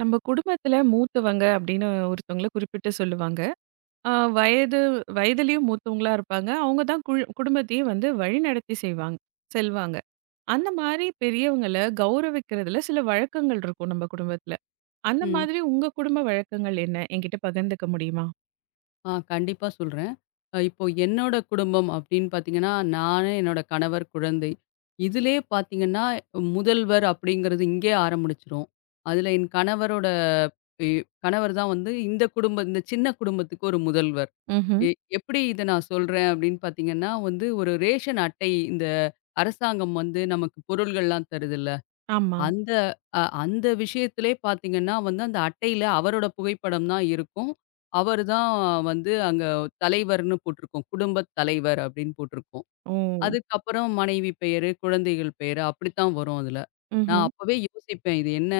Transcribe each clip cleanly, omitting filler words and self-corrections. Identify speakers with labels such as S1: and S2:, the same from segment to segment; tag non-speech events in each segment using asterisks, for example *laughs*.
S1: நம்ம குடும்பத்துல மூத்தவங்க அப்படின்னு ஒருத்தவங்கள குறிப்பிட்டு சொல்லுவாங்க. அ வயது வயதிலயும் மூத்தவங்களா இருப்பாங்க. அவங்க தான் குழு குடும்பத்தையே வந்து வழிநடத்தி செல்வாங்க. அந்த மாரி பெரியவங்கள கௌரவிக்கிறதுல சில வழக்கங்கள் இருக்கும் நம்ம குடும்பத்துல. அந்த
S2: ம்.
S1: மாதிரி உங்க குடும்ப வழக்கங்கள் என்ன? என்கிட்ட பகிர்ந்துக்க முடியுமா?
S2: கண்டிப்பா சொல்றேன். இப்போ என்னோட குடும்பம் அப்படின்னு பார்த்தீங்கன்னா, நானு, என்னோட கணவர், குழந்தை. இதிலயே பார்த்தீங்கன்னா, முதல்வர் அப்படிங்கிறது இங்கேயே ஆரம்பிச்சுரும். அதில என் கணவரோட இ கணவர் தான் வந்து இந்த குடும்ப இந்த சின்ன குடும்பத்துக்கு ஒரு முதல்வர்.
S1: ம்ஹ்ம்.
S2: எ எப்படி இத நான் சொல்றேன் அப்படின்னு பார்த்தீங்கன்னா, வந்து ஒரு ரேஷன் அட்டை இந்த அரசாங்கம் வந்து நமக்கு பொருள்கள்லாம் தருதுல்ல.
S1: ஆமா.
S2: அந்த அந்த விஷயத்திலே பார்த்தீங்கன்னா வந்து, அந்த அட்டையில அவரோட புகைப்படம் தான் இருக்கும். அவர் தான் வந்து அங்க தலைவர்ன்னு போட்டிருக்கும். குடும்பத் தலைவர் அப்படின்னு போட்டிருக்கும்.
S1: ஓ!
S2: அதுக்கப்புறம் மனைவி பெயரு, குழந்தைகள் பெயரு அப்படித்தான் வரும் அதுல. நான்
S1: ம்ஹ்ம்.
S2: அப்பவே யோசிப்பேன், இது என்ன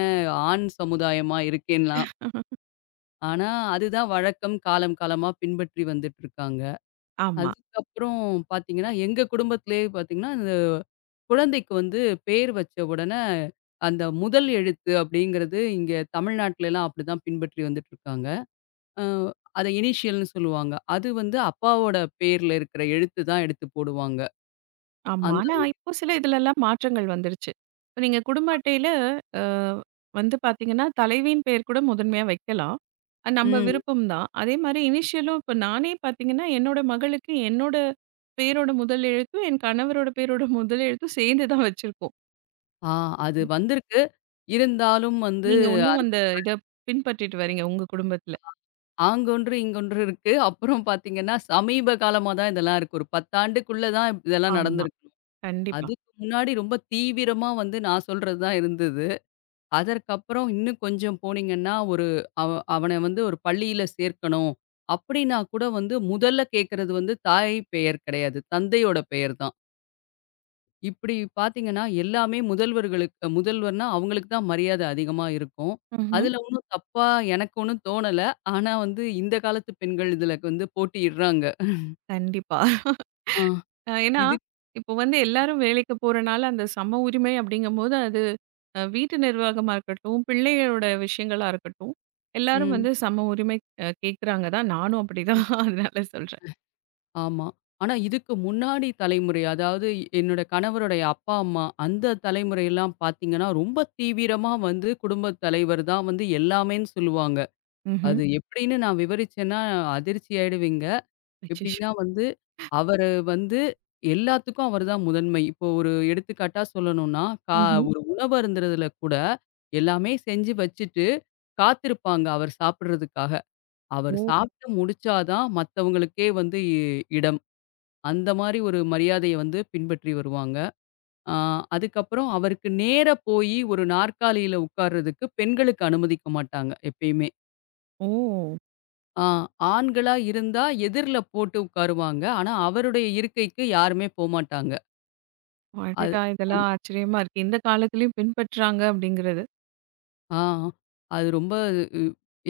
S2: ஆண் சமுதாயமா இருக்கேன்லாம். ஆனா அதுதான் வழக்கம். காலம் காலமா பின்பற்றி வந்துட்டு இருக்காங்க.
S1: ஆமா.
S2: அதுக்கப்புறம் பார்த்தீங்கன்னா, எங்க குடும்பத்திலேயே பார்த்தீங்கன்னா, இந்த குழந்தைக்கு வந்து பேர் வச்ச உடனே, அந்த முதல் எழுத்து அப்படிங்கிறது இங்க தமிழ்நாட்டுலலாம் அப்படிதான் பின்பற்றி வந்துட்டுருக்காங்க. அ அத இனிஷியல்னு சொல்லுவாங்க. அது வந்து அப்பாவோட பேர்ல இருக்கிற எழுத்து தான் எடுத்து போடுவாங்க.
S1: ஆமா.
S2: அந்த
S1: ஆனா, இப்போ சில இதுலலாம் மாற்றங்கள் வந்துருச்சு. இப்ப நீங்க குடும்ப அட்டையில அ வந்து பார்த்தீங்கன்னா, தலைவியின் பெயர் கூட முதன்மையா வைக்கலாம். அது நம்ம
S2: ம்.
S1: விருப்பம் தான். அதேமாரி இனிஷியலும் இப்ப நானே பார்த்தீங்கன்னா, என்னோட மகளுக்கு என்னோட பேரோட முதல் எழுத்தும், என் கணவரோட பேரோட முதல் எழுத்தும் சேர்ந்து தான் வச்சிருக்கோம்.
S2: ஆ அது வந்திருக்கு. இருந்தாலும் வந்து
S1: நீங்க இன்னும்
S2: அந்த
S1: அந்த இத பின்பற்றிட்டு வரீங்க உங்க குடும்பத்துல.
S2: ஆங்கொன்று, இங்கொன்று இருக்கு. அப்புறம் பார்த்தீங்கன்னா, சமீப காலமா தான் இதெல்லாம் இருக்கு. ஒரு 10 ஆண்டுக்குள்ள தான் இதெல்லாம்
S1: ஆமா.
S2: நடந்திருக்கு.
S1: கண்டிப்பா.
S2: அதுக்கு முன்னாடி ரொம்ப தீவிரமா வந்து நான் சொல்றது தான் இருந்தது. அதற்கப்புறம் இன்னும் கொஞ்சம் போனீங்கன்னா, ஒரு அவ அவன வந்து ஒரு பள்ளியில சேர்க்கணும் அப்படின்னா கூட வந்து முதல்ல கேட்கறது வந்து தாய் பெயர் கிடையாது. தந்தையோட பெயர் தான். இப்படி பார்த்தீங்கன்னா, எல்லாமே முதல்வர்களுக்கு முதல்வர்னா அவங்களுக்கு தான் மரியாதை அதிகமா இருக்கும்.
S1: ம்ஹ்ம்.
S2: அதுல ஒண்ணும் தப்பா எனக்கு ஒண்ணும் தோணல. ஆனா வந்து இந்த காலத்து பெண்கள் இதுல வந்து போட்டியிடுறாங்க.
S1: கண்டிப்பா.
S2: ஆ.
S1: ஏன்னா,
S2: இதுக்
S1: இப்போ வந்து எல்லாரும் வேலைக்கு போறனால, அந்த சம உரிமை அப்படிங்கும்போது, அது வீட்டு நிர்வாகமா இருக்கட்டும், பிள்ளைகளோட விஷயங்களா இருக்கட்டும், எல்லாரும்
S2: ம்.
S1: வந்து சம உரிமை கேட்குறாங்க தான். நானும் அப்படிதான் *laughs* அதனால சொல்றேன்.
S2: ஆமா. ஆனா இதுக்கு முன்னாடி தலைமுறை, அதாவது என்னோட கணவருடைய அப்பா, அம்மா அந்த தலைமுறையெல்லாம் பார்த்தீங்கன்னா, ரொம்ப தீவிரமா வந்து குடும்பத் தலைவர் தான் வந்து எல்லாமேன்னு சொல்லுவாங்க.
S1: ம்ஹ்ம்.
S2: அது எப்படின்னு நான் விவரிச்சேன்னா அதிர்ச்சி ஆயிடுவீங்க.
S1: அச்சச்சோ!
S2: எப்படின்னா வந்து, அவரு வந்து எல்லாத்துக்கும் அவர் தான் முதன்மை. இப்போ ஒரு எடுத்துக்காட்டா சொல்லணும்னா, கா
S1: ம்ஹ்ம்.
S2: ஒரு உணவு அருந்துறதுல கூட எல்லாமே செஞ்சு வச்சுட்டு காத்திருப்பாங்க அவர் சாப்பிடுறதுக்காக. அவர்
S1: ஓ!
S2: சாப்பிட்டு முடிச்சா தான் மத்தவங்களுக்கே வந்து இடம். அந்த மாரி ஒரு மரியாதைய வந்து பின்பற்றி வருவாங்க. ஆ அதுக்கப்புறம் அவருக்கு நேரா போயி ஒரு நாற்காலியில உட்கார்றதுக்கு பெண்களுக்கு அனுமதிக்க மாட்டாங்க எப்பயுமே.
S1: ஓ!
S2: ஆ ஆண்களா இருந்தா எதிர்ல போட்டு உட்காருவாங்க. ஆனா, அவருடைய இருக்கைக்கு யாருமே போமாட்டாங்க. அது
S1: அடடா!
S2: அந்
S1: இதெல்லாம் ஆச்சரியமா இருக்கு. இந்த காலத்திலயும் பின்பற்றுறாங்க அப்படிங்கிறது.
S2: ஆ அது ரொம்ப உ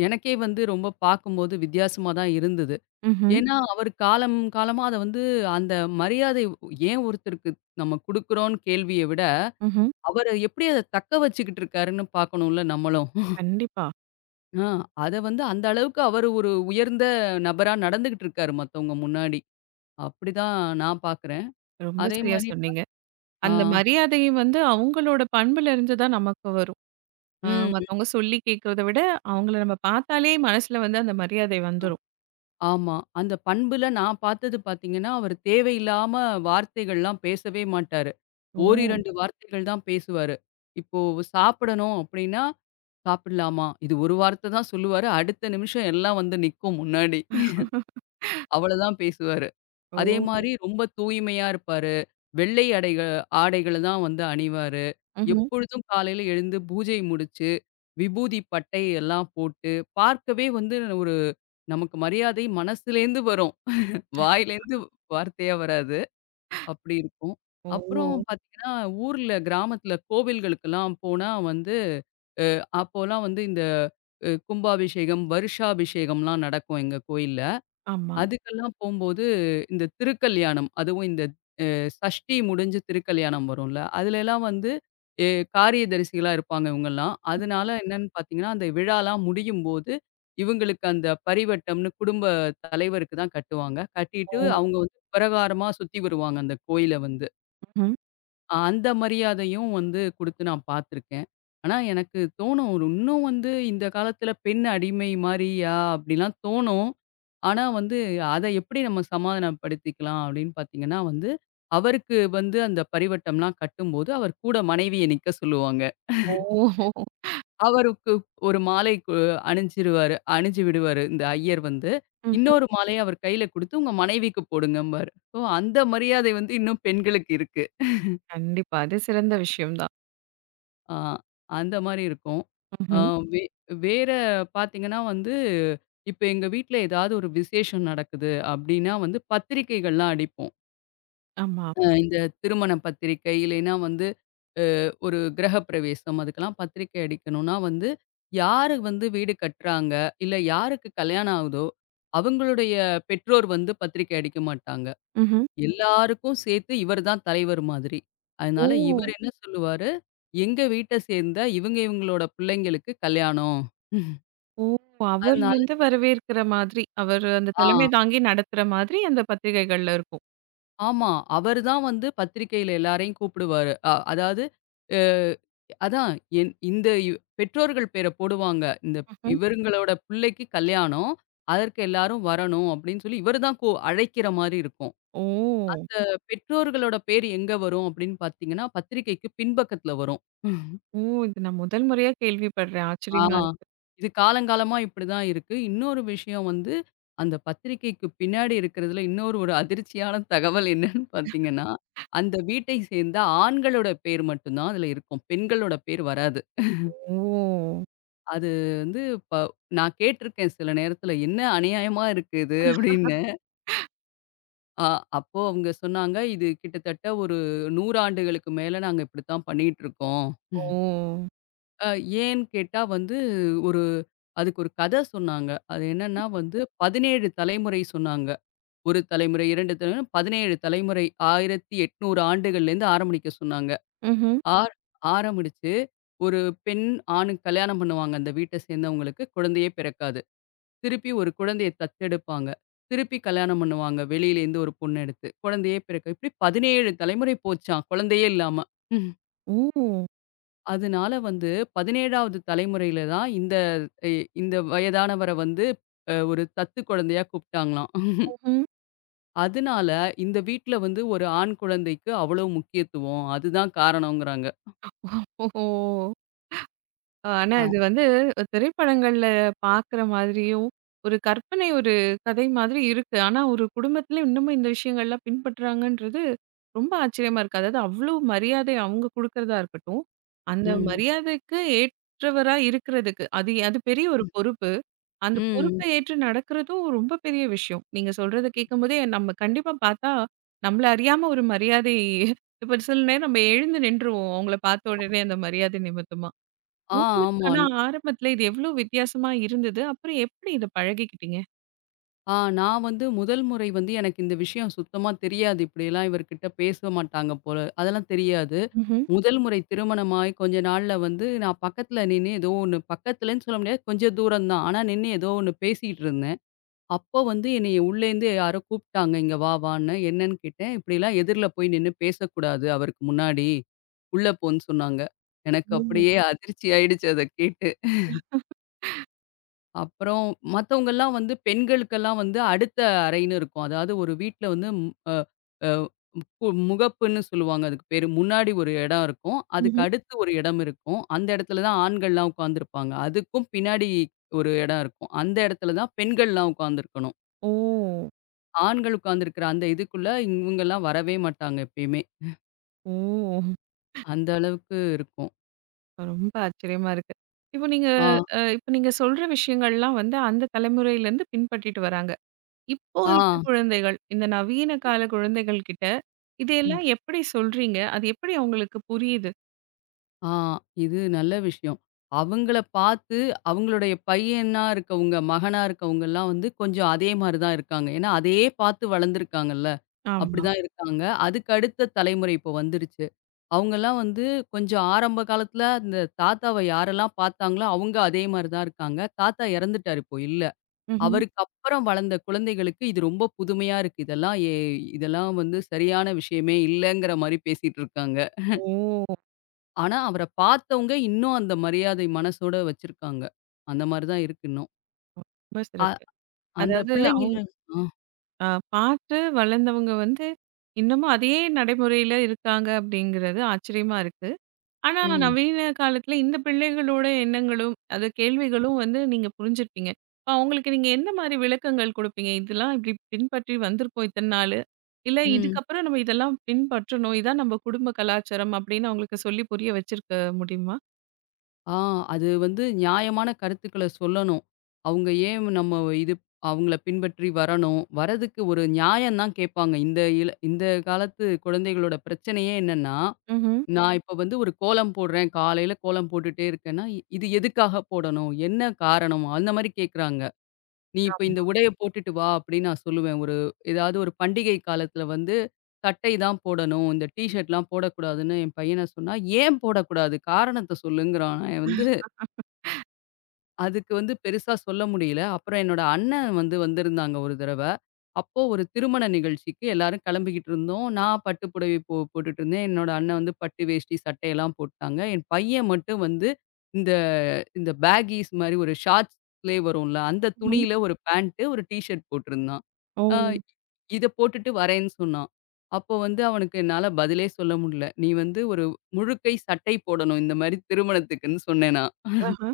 S2: எனக்கே வந்து ரொம்ப பார்க்கும்போது வித்தியாசமா தான் இருந்தது.
S1: ம்ஹ்ம்.
S2: ஏன்னா, அவர் காலம் காலமா அத வந்து அந்த மரியாதை ஏன் ஒருத்தருக்கு நம்ம குடுக்குறோம்னு கேள்விய விட,
S1: ம்ஹ்ம்.
S2: அவரு எப்படி அத தக்க வச்சுக்கிட்டு இருக்காருன்னு பார்க்கணும்ல நம்மளும்.
S1: கண்டிப்பா.
S2: ஆ அத வந்து அந்த அளவுக்கு அவரு ஒரு உயர்ந்த நபரா நடந்துகிட்டு இருக்காரு மத்தவங்க முன்னாடி. அப்படிதான் நான் பார்க்குறேன்.
S1: ரொம்ப
S2: அதே
S1: சரியா
S2: மாரி ப
S1: சொன்னீங்க.
S2: ஆ.
S1: அந்த மரியாதையும் வந்து அவங்களோட பண்புல இருந்து தான் நமக்கு வரும். ஆ
S2: ம்.
S1: மத்தவங்க சொல்லி கேட்கிறத விட, அவங்கள நம்ம பார்த்தாலே மனசுல வந்து அந்த மரியாதை வந்துரும்.
S2: ஆமா. அந்த பண்புல நான் பார்த்தது பார்த்தீங்கன்னா, அவரு தேவையில்லாம வார்த்தைகள்லாம் பேசவே மாட்டாரு.
S1: ஓ!
S2: ஓரிரண்டு வார்த்தைகள் தான் பேசுவாரு. இப்போ சாப்பிடணும் அப்படின்னா, "சாப்பிடலாமா?" இது ஒரு வார்த்த தான் சொல்லுவாரு. அடுத்த நிமிஷம் எல்லாம் வந்து நிக்கும் முன்னாடி. அவ்வளதான் பேசுவாரு.
S1: ஓ!
S2: அதே மாரி ரொம்ப தூய்மையா இருப்பாரு. வெள்ளை ஆடைகள தான் வந்து அணிவாரு.
S1: ம்ஹ்ம்.
S2: எப்பொழுதும் காலையில எழுந்து பூஜை முடிச்சு, விபூதி பட்டை எல்லாம் போட்டு, பார்க்கவே வந்து ஒரு நமக்கு மரியாதை மனசுலேருந்து வரும். வாயிலேருந்து வார்த்தையா வராது. அப்படி இருக்கும்.
S1: ஓ!
S2: அப்புறம் ம். பார்த்தீங்கன்னா, ஊர்ல கிராமத்துல கோவில்களுக்கெல்லாம் போனா வந்து அப்போலாம் வந்து இந்த கும்பாபிஷேகம், வருஷாபிஷேகம்லாம் நடக்கும் எங்க கோயில்ல.
S1: ஆமா.
S2: அதுக்கெல்லாம் போம்போது இந்த திருக்கல்யாணம், அதுவும் இந்த சஷ்டி முடிஞ்சு திருக்கல்யாணம் வரும்ல. அதுலலாம் வந்து எ காரியதரிசிகளா இருப்பாங்க இவங்கலாம். அதனால என்னன்னு பார்த்தீங்கன்னா, அந்த விழாலாம் முடியும்போது, இவங்களுக்கு அந்த பரிவட்டம்ன்னு குடும்ப தலைவருக்கு தான் கட்டுவாங்க. கட்டிட்டு
S1: ஓ!
S2: அவங்க வந்து பிரகாரமா சுத்தி வருவாங்க அந்த கோயில வந்து.
S1: ம்ஹ்ம்.
S2: அந்த மரியாதையும் வந்து குடுத்து நான் பார்த்துருக்கேன். ஆனா, எனக்கு தோணும் ஒரு இன்னும் வந்து இந்த காலத்தில பெண் அடிமை மாரியா? அப்படிலாம் தோணும். ஆனா வந்து அத எப்படி நம்ம சமாதானப்படுத்திக்கலாம் அப்படின்னு பார்த்தீங்கன்னா வந்து, அவருக்கு வந்து அந்த பரிவட்டம்லாம் கட்டும்போது, அவர் கூட மனைவிய நிக்க சொல்லுவாங்க.
S1: ஓ!
S2: அவருக்கு ஒரு மாலை கு அணிஞ்சிருவாரு அணிஞ்சு விடுவாரு இந்த ஐயர் வந்து.
S1: ம்ஹ்ம்.
S2: இன்னொரு மாலைய அவர் கையில குடுத்து, "உங்க மனைவிக்கு போடுங்கம்பாரு." ஸோ அந்த மரியாதை வந்து இன்னும் பெண்களுக்கு இருக்கு.
S1: கண்டிப்பா. அது சிறந்த விஷயம் தான்.
S2: ஆ அந்த மாரி இருக்கும்.
S1: ம்ஹ்ம்.
S2: ம். வேற பார்த்தீங்கன்னா வந்து, இப்ப எங்க வீட்ல ஏதாவது ஒரு விசேஷம் நடக்குது அப்டின்னா வந்து பத்திரிக்கைகள்லாம் அடிப்போம்.
S1: ஆமா.
S2: இந்த திருமண பத்திரிக்கை, இல்லைன்னா வந்து ஒரு கிரகப்பிரவேசம் அதுக்கெல்லாம் பத்திரிக்கை அடிக்கணும்னா வந்து, யாரு வந்து வீடு கட்டுறாங்க, இல்ல யாருக்கு கல்யாணம் ஆகுதோ, அவங்களுடைய பெற்றோர் வந்து பத்திரிக்கை அடிக்க மாட்டாங்க.
S1: ம்ஹ்ம்.
S2: எல்லாருக்கும் சேர்த்து இவர் தான் தலைவர் மாதிரி. அதனால இவரு
S1: ஓ!
S2: என்ன சொல்லுவாரு, எங்க வீட்ட சேர்ந்த இவங்க இவங்களோட பிள்ளைங்களுக்கு கல்யாணம்.
S1: ஓ! அவர்
S2: அதனால
S1: வந்து வரவேற்கிற மாதிரி, அவர் அந்த தலைமை
S2: ஆ
S1: தாங்கி நடத்துற மாதிரி அந்த பத்திரிகைகள்ல இருக்கும்.
S2: ஆமா. அவரு தான் வந்து பத்திரிக்கையில எல்லாரையும் கூப்பிடுவாரு. அதாவது அ அதான் என் இந்த இவ் பெற்றோர்கள் பேர போடுவாங்க. இந்த
S1: ம்ஹ்ம்.
S2: இவருங்களோட பிள்ளைக்கு கல்யாணம். அதற்கு எல்லாரும் வரணும் அப்படின்னு சொல்லி இவரு தான் அழைக்கிற மாரி இருக்கும்.
S1: ஓ!
S2: பெற்றோர்களோட பேர் எங்க வரும் அப்படின்னு பார்த்தீங்கன்னா, பத்திரிக்கைக்கு பின்பக்கத்துல வரும்.
S1: ஓ! இது நான் முதல் முறையா கேள்விப்படுறேன்.
S2: ஆ.
S1: ஆச்சரியமா இருக்கு.
S2: இது காலங்காலமா இப்படிதான் இருக்கு. இன்னொரு விஷயம் வந்து, அந்த பத்திரிக்கைக்கு பின்னாடி இருக்கிறதுல இன்னொரு ஒரு அதிர்ச்சியான தகவல் என்னன்னு பார்த்தீங்கன்னா, அந்த வீட்டை சேர்ந்த ஆண்களோட பேர் மட்டும் தான் அதுல இருக்கும். பெண்களோட பேர் வராது.
S1: ஓ!
S2: அது வந்து ப நான் கேட்டிருக்கேன் சில நேரத்துல, "என்ன அநியாயமா இருக்கு இது?" அப்படின்னு. அ அப்போ அவங்க சொன்னாங்க, "இது கிட்டத்தட்ட ஒரு 100 ஆண்டுகளுக்கு மேல நாங்க இப்படித்தான் பண்ணிட்டு இருக்கோம்."
S1: ஓ!
S2: அ ஏன்னு கேட்டா வந்து, ஒரு அதுக்கு ஒரு கத சொன்னாங்க. அது என்னன்னா வந்து 17 தலைமுறை சொன்னாங்க. 1 தலைமுறை, 2 தலைமுறை, 17 தலைமுறை 1800 ஆண்டுகள்லேருந்து ஆரம்பிக்க சொன்னாங்க.
S1: ம்ஹ்ம்.
S2: ஆர் ஆரம்பிச்சு ஒரு பெண், ஆணுக்கு கல்யாணம் பண்ணுவாங்க அந்த வீட்ட சேர்ந்தவங்களுக்கு. குழந்தையே பிறக்காது. திருப்பி ஒரு குழந்தைய தத்தெடுப்பாங்க. திருப்பி கல்யாணம் பண்ணுவாங்க. வெளியிலேருந்து ஒரு பொண்ண எடுத்து. குழந்தையே பிறக்க இப்படி 17 தலைமுறை போச்சாம். குழந்தையே இல்லாம.
S1: ஓ!
S2: அதனால வந்து 17வது தலைமுறையில தான் இந்த இ இந்த வயதானவர வந்து ஒரு தத்து குழந்தையா கூப்பிட்டாங்களாம்.
S1: ம்ஹ்ம்.
S2: அதனால இந்த வீட்ல வந்து ஒரு ஆண் குழந்தைக்கு அவ்வளவு முக்கியத்துவம். அதுதான் காரணம்ங்கிறாங்க.
S1: ஓஹோ! ஆ, ஆனா,
S2: அ
S1: இது வந்து திரைப்படங்கள்ல பார்க்குற மாதிரியும், ஒரு கற்பனை ஒரு கதை மாதிரி இருக்கு. ஆனா, ஒரு குடும்பத்தில இன்னமும் இந்த விஷயங்கள்லாம் பின்பற்றுறாங்கன்றது ரொம்ப ஆச்சரியமா இருக்கு. அதாவது அவ்வளோ மரியாதை அவங்க குடுக்குறதா இருக்கட்டும், அந்த
S2: ம்.
S1: மரியாதைக்கு ஏற்றவரா இருக்கிறதுக்கு, அது அது பெரிய ஒரு பொறுப்பு. அந்த
S2: ம்.
S1: பொறுப்பை ஏற்று நடக்கிறதும் ரொம்ப பெரிய விஷயம். நீங்க சொல்றத கேட்கும்போதே நம்ம கண்டிப்பா பார்த்தா, நம்மள அறியாம ஒரு மரியாதை இப்ப சில நேரம் நம்ம எழுந்து நின்றுருவோம். அவங்கள பார்த்த உடனே அந்த மரியாதை நிமித்தமா.
S2: ஆ
S1: உங்களுக்கு
S2: ஆமா.
S1: ஆனா ஆரம்பத்துல இது எவ்ளோ வித்தியாசமா இருந்தது? அப்புறம் எப்படி இத பழகிக்கிட்டீங்க?
S2: ஆ நான் வந்து முதல் முறை வந்து எனக்கு இந்த விஷயம் சுத்தமா தெரியாது. இப்படியெல்லாம் இவர்கிட்ட பேச மாட்டாங்க போல. அதெல்லாம் தெரியாது.
S1: ம்ஹ்ம்.
S2: முதல் முறை திருமணமாய் கொஞ்ச நாள்ல வந்து நான் பக்கத்துல நின்னு ஏதோ ஒண்ணு பக்கத்துலன்னு சொல்ல முடியாது. கொஞ்சம் தூரம் தான். ஆனா நின்னு ஏதோ ஒண்ணு பேசிட்டு இருந்தேன். அப்போ வந்து என்னைய உள்ளேருந்து யாரோ கூப்பிட்டாங்க, "இங்க வா வான்னு." என்னன்னு கேட்டேன். "இப்படிலாம் எதிர்ல போய் நின்னு பேசக்கூடாது அவருக்கு முன்னாடி. உள்ள போன்னு" சொன்னாங்க. எனக்கு
S1: ம்.
S2: அப்படியே அதிர்ச்சி ஆயிடுச்சு அத கேட்டு. அப்புறம் மத்தவங்கலாம் வந்து பெண்களுக்கெல்லாம் வந்து அடுத்த அறைன்னு இருக்கும். அதாவது ஒரு வீட்ல வந்து ம் அ அ கு முகப்புன்னு சொல்லுவாங்க அதுக்கு பேரு. முன்னாடி ஒரு இடம் இருக்கும். அதுக்கு
S1: ம்ஹ்ம்.
S2: அடுத்து ஒரு இடம் இருக்கும். அந்த இடத்துல தான் ஆண்கள்லாம் உட்கார்ந்திருப்பாங்க. அதுக்கும் பின்னாடி ஒரு இடம் இருக்கும். அந்த இடத்துல தான் பெண்கள்லாம் உட்கார்ந்திருக்கணும்.
S1: ஓ!
S2: ஆண்கள் உட்கார்ந்திருக்கிற அந்த இதுக்குள்ள இவங்கலாம் வரவே மாட்டாங்க எப்பயுமே.
S1: ஓ!
S2: அந்த அளவுக்கு இருக்கும்.
S1: ரொம்ப ஆச்சரியமா இருக்கு. இப்போ நீங்க
S2: ஆ,
S1: இப்ப நீங்க சொல்ற விஷயங்கள்லாம் வந்து அந்த தலைமுறையிலருந்து பின்பற்றிட்டு வராங்க. இப்போ இருக்க
S2: ஆ,
S1: குழந்தைகள், இந்த நவீன கால குழந்தைகள் கிட்ட
S2: ம்.
S1: இதையெல்லாம் எப்படி சொல்றீங்க? அது எப்படி அவங்களுக்கு புரியுது?
S2: ஆ இது நல்ல விஷயம். அவங்கள பார்த்து அவங்களுடைய பையனா இருக்கவங்க, மகனா இருக்கவங்கலாம் வந்து கொஞ்சம் அதே மாரி தான் இருக்காங்க. ஏன்னா அதையே பார்த்து வளர்ந்துருக்காங்கல்ல.
S1: ஆமா.
S2: அப்படிதான் இருக்காங்க. அதுக்கு அடுத்த தலைமுறை இப்போ வந்துருச்சு. அவங்கலாம் வந்து கொஞ்சம் ஆரம்ப காலத்துல அந்த தாத்தாவ யாரெல்லாம் பார்த்தாங்களோ அவங்க அதே மாரி தான் இருக்காங்க. தாத்தா இறந்துட்டாரு இப்போ இல்ல.
S1: ம்ஹ்ம்.
S2: அவருக்கு அப்புறம் வளர்ந்த குழந்தைகளுக்கு இது ரொம்ப புதுமையா இருக்கு. இதெல்லாம் வந்து சரியான விஷயமே இல்லங்கிற மாரி பேசிட்டு இருக்காங்க.
S1: ஓ!
S2: ஆனா அவர பார்த்தவங்க இன்னும் அந்த மரியாதை மனசோட வச்சிருக்காங்க. அந்த மாரி தான் இருக்கு இன்னும்.
S1: ரொம்ப
S2: அ
S1: சிறப்பு.
S2: அந்த
S1: அதாவது
S2: பிள்ளைங்கள
S1: அவங்க
S2: ஆ,
S1: அ பார்த்து வளர்ந்தவங்க வந்து, இன்னமும் அதே நடைமுறையில இருக்காங்க அப்படிங்கிறது ஆச்சரியமா இருக்கு. ஆனா
S2: ம்,
S1: நவீன காலத்துல இந்த பிள்ளைகளோட எண்ணங்களும், அது கேள்விகளும் வந்து நீங்க புரிஞ்சிருப்பீங்க. இப்ப அவங்களுக்கு நீங்க எந்த மாரி விளக்கங்கள் குடுப்பீங்க? இதெல்லாம் இப்படி பின்பற்றி வந்திருக்கோம் இத்தன நாளு. இல்ல
S2: ம்.
S1: இதுக்கப்புறம் நம்ம இதெல்லாம் பின்பற்றணும். இதான் நம்ம குடும்ப கலாச்சாரம் அப்படின்னு அவங்களுக்கு சொல்லி புரிய வச்சிருக்க முடியுமா?
S2: ஆ அது வந்து நியாயமான கருத்துக்கள சொல்லணும். அவங்க ஏன் நம்ம இது அவங்கள பின்பற்றி வரணும். வரதுக்கு ஒரு நியாயம் தான் கேட்பாங்க. இந்த இந்த காலத்து குழந்தைகளோட பிரச்சனையே என்னன்னா
S1: ம்ஹ்ம்.
S2: நான் இப்ப வந்து ஒரு கோலம் போடுறேன். காலையில கோலம் போட்டுட்டே இருக்கேன்னா, இது எதுக்காக போடணும்? என்ன காரணம்? அந்த மாரி கேட்குறாங்க. "நீ இப்ப இந்த
S1: ஆமா.
S2: உடைய போட்டுட்டு வா" அப்படின்னு நான் சொல்லுவேன். ஏதாவது ஒரு பண்டிகை காலத்துல வந்து சட்டை தான் போடணும். இந்த டீ ஷர்ட்லாம் போடக்கூடாதுன்னு என் பையன சொன்னா, "ஏன் போடக்கூடாது? காரணத்த சொல்லுங்கிறான்." நான் வந்து அதுக்கு வந்து பெருசா சொல்ல முடியல. அப்புறம் என்னோட அண்ணன் வந்திருந்தாங்க ஒரு தடவ. அப்போ ஒரு திருமண நிகழ்ச்சிக்கு எல்லாரும் கிளம்பிக்கிட்டு இருந்தோம். நான் பட்டு புடவை போட்டுட்டு இருந்தேன். என்னோட அண்ணன் வந்து பட்டு வேஷ்டி, சட்டையெல்லாம் போட்டாங்க. என் பையன் மட்டும் வந்து இந்த இந்த பேக்கீஸ் மாரி ஒரு ஷார்ட்ஸ்லயே வரும்ல, அந்த
S1: ம்ஹ்ம்.
S2: துணியில ஒரு பேண்ட், ஒரு டீ ஷர்ட் போட்டிருந்தான்.
S1: ஓ!
S2: அ இத போட்டுட்டு வரேன்னு சொன்னான். அப்போ வந்து அவனுக்கு என்னால பதிலே சொல்ல முடியல. நீ வந்து ஒரு முழுக்கை சட்டை போடணும் இந்த மாரி திருமணத்துக்குன்னு சொன்னேன் நான்.
S1: ஆஹ.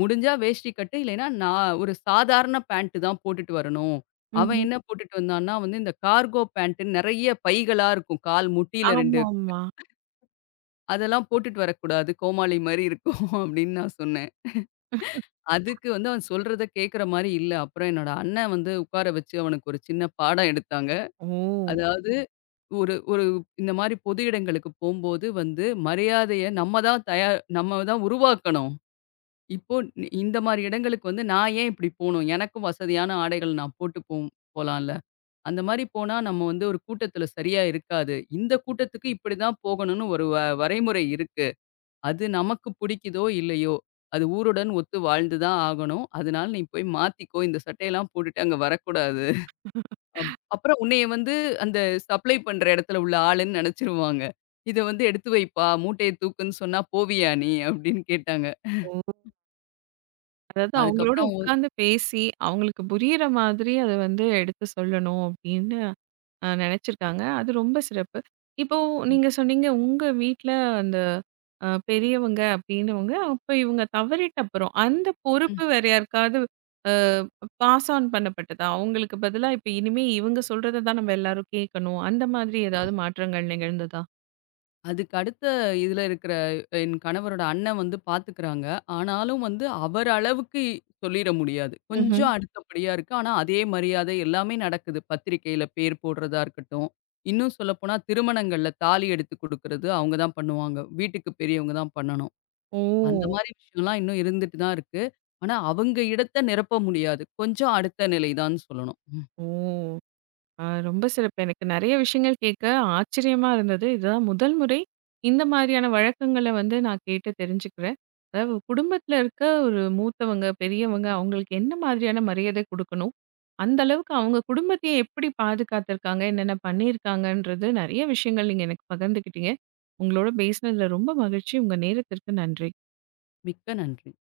S2: முடிஞ்சா வேஷ்டி கட்டு, இல்லைன்னா நான் ஒரு சாதாரண பேண்ட் தான் போட்டுட்டு வரணும். அவன்
S1: ம்ஹ்ம்.
S2: என்ன போட்டுட்டு வந்தான்னா, வந்து இந்த கார்கோ பேண்ட்டுன்னு நெறைய பைகளா இருக்கும். கால் முட்டியில 2
S1: ஆமாமா.
S2: அதெல்லாம் போட்டுட்டு வரக்கூடாது. கோமாளி மாரி இருக்கும் *laughs* அப்படின்னு நான் சொன்னேன். அதுக்கு வந்து அவன் சொல்றத கேட்கிற மாரி இல்ல. அப்புறம் என்னோட அண்ணன் வந்து உட்கார வச்சு அவனுக்கு ஒரு சின்ன பாடம் எடுத்தாங்க.
S1: ஓ!
S2: அதாவது ஒரு ஒரு இந்த மாரி பொது இடங்களுக்கு போம்போது வந்து மரியாதைய நம்ம தான் தயார் நம்ம தான் உருவாக்கணும். இப்போ இந்த மாரி இடங்களுக்கு வந்து நான் ஏன் இப்படி போணும்? எனக்கும் வசதியான ஆடைகள் நான் போட்டு போம் போலாம்ல. அந்த மாரி போனா நம்ம வந்து ஒரு கூட்டத்துல சரியா இருக்காது. இந்த கூட்டத்துக்கு இப்படிதான் போகணும்னு ஒரு வரைமுறை இருக்கு. அது நமக்கு பிடிக்குதோ இல்லையோ, அது ஊருடன் ஒத்து வாழ்ந்து தான் ஆகணும். அதனால நீ போய் மாத்திக்கோ. இந்த சட்டையெல்லாம் போட்டுட்டு அங்க வரக்கூடாது. அப்புறம் உன்னைய வந்து அந்த சப்ளை பண்ற இடத்துல உள்ள ஆளுன்னு நெனச்சுருவாங்க. இத வந்து எடுத்து வைப்பா, மூட்டைய தூக்குன்னு சொன்னா போவியா நீ? அப்படின்னு கேட்டாங்க.
S1: ஓ! அதாவது அவங்களோட
S2: அதுக்கப்புறம்
S1: உட்கார்ந்து பேசி, அவங்களுக்கு புரியிற மாதிரி அத வந்து எடுத்து சொல்லணும் அப்படின்னு நெனச்சிருக்காங்க. அது ரொம்ப சிறப்பு. இப்போ
S2: ம்.
S1: நீங்க சொன்னீங்க, உங்க வீட்ல அந்த பெரியவங்க அப்படின்னவங்க, அப்ப இவங்க தவறிட்ட அப்புறம், அந்த பொறுப்பு வேற யாருக்காவது அ பாஸ் ஆன் பண்ணப்பட்டதா? அவங்களுக்கு பதிலா இப்ப இனிமே இவங்க சொல்றத தான் நம்ம எல்லாரும் கேட்கணும். அந்த மாதிரி ஏதாவது மாற்றங்கள் நிகழ்ந்ததா?
S2: அதுக்கு அடுத்த இதுல இருக்கிற என் கணவரோட அண்ணன் வந்து பார்த்துக்கிறாங்க. ஆனாலும் வந்து அவர் அளவுக்கு சொல்லிற முடியாது.
S1: ம்ஹ்ம்.
S2: கொஞ்சம் அடுத்தபடியா இருக்கு. ஆனா அதே மரியாதை எல்லாமே நடக்குது. பத்திரிக்கையில பேர் போடுறதா இருக்கட்டும். இன்னும் சொல்லப்போனா திருமணங்கள்ல தாலி எடுத்து குடுக்குறது அவங்க தான் பண்ணுவாங்க. வீட்டுக்கு பெரியவங்க தான் பண்ணணும்.
S1: ஓ!
S2: அந்த மாரி விஷயம்லாம் இன்னும் இருந்துட்டு தான் இருக்கு. ஆனா அவங்க இடத்த நிரப்ப முடியாது. கொஞ்சம் அடுத்த நிலை தான்னு சொல்லணும். ம்.
S1: ஓ! ஆ ரொம்ப சிறப்பு. எனக்கு நெறைய விஷயங்கள் கேட்க ஆச்சரியமா இருந்தது. இதுதான் முதல் முறை இந்த மாதிரியான வழக்கங்கள வந்து நான் கேட்டு தெரிஞ்சுக்கிறேன். அதாவது குடும்பத்தில இருக்க ஒரு மூத்தவங்க, பெரியவங்க அவங்களுக்கு என்ன மாதிரியான மரியாதை குடுக்கணும்? அந்த அளவுக்கு அவங்க குடும்பத்தையே எப்படி பாதுகாத்துருக்காங்க? என்னென்ன பண்ணியிருக்காங்கன்றது நெறைய விஷயங்கள் நீங்க எனக்கு பகிர்ந்துக்கிட்டீங்க. உங்களோட பேசினதில ரொம்ப மகிழ்ச்சி. உங்க நேரத்திற்கு நன்றி.
S2: மிக்க நன்றி.